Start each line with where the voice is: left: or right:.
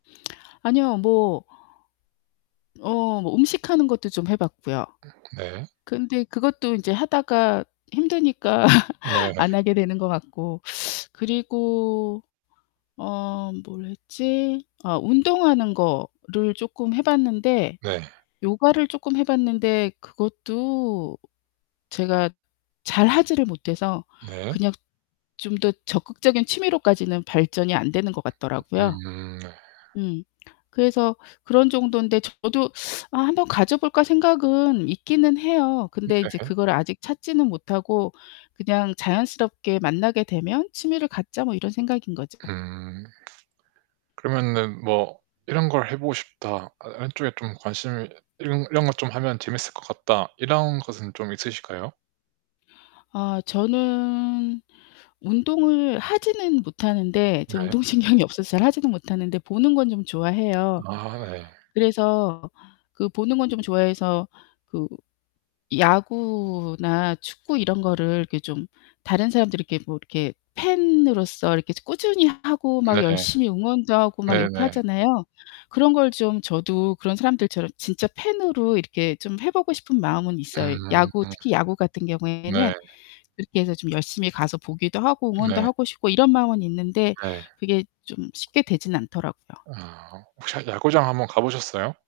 left: 아니요. 뭐 어 뭐 음식하는 것도 좀 해 봤고요.
right: 으 네.
left: 근데 그것도 이제 하다가 힘드니까
right: 네.
left: 안 하게 되는 것 같고. 그리고 어 뭘 했지? 어 운동하는 거를 쪼끔 해 봤는데
right: 네.
left: 요가를 쪼끔 해 봤는데 그것도 제가 잘 하지를 못해서
right: 네.
left: 그냥 좀 더 적극적인 취미로까지는 발전이 안 되는 것 같더라고요.
right: 음 네.
left: 음 그래서 그런 정도인데 저도 '아 한번 가져 볼까?' 생각은 있기는 해요. 근데 이제
right: 네.
left: 그걸 아직 찾지는 못하고 그냥 '자연스럽게 만나게 되면 취미를 갖자.' 뭐 이런 생각인거죠.
right: 음. 그러면은 뭐 '이런 걸 해 보고 싶다. 아 이런 쪽에 좀 관심을 이런, 이런 거 좀 하면 재밌을 것 같다.' 이런 것은 좀 있으실까요?
left: 아 저는 운동을 하지는 못하는데 저
right: 네.
left: 운동신경이 없어서 잘 하지는 못하는데 보는 건 좀 좋아해요.
right: 아 예.
left: 그래서 그 보는 건 좀 좋아해서 그 야구나 축구 이런 거를 이렇게 좀 다른 사람들 이렇게 뭐 이렇게 팬으로서 이렇게 좀 꾸준히 하 하고 막
right: 네.
left: 열심히 응원도 하고 막 이렇게
right: 네네.
left: 하잖아요. 그런 걸 좀 저도 그런 사람들처럼 진짜 팬으로 이렇게 좀 해 보고 싶은 마음은 있어요.
right: 음.
left: 야구, 특히 야구 같은 경우에는
right: 네.
left: 그렇게 해서 좀 열심히 가서 보기도 하고 응원도
right: 네.
left: 하고 싶고 이런 마음은 있는데
right: 네.
left: 그게 좀 쉽게 되진 않더라고요.
right: 아 혹시 한 야구장 한번 가 보셨어요?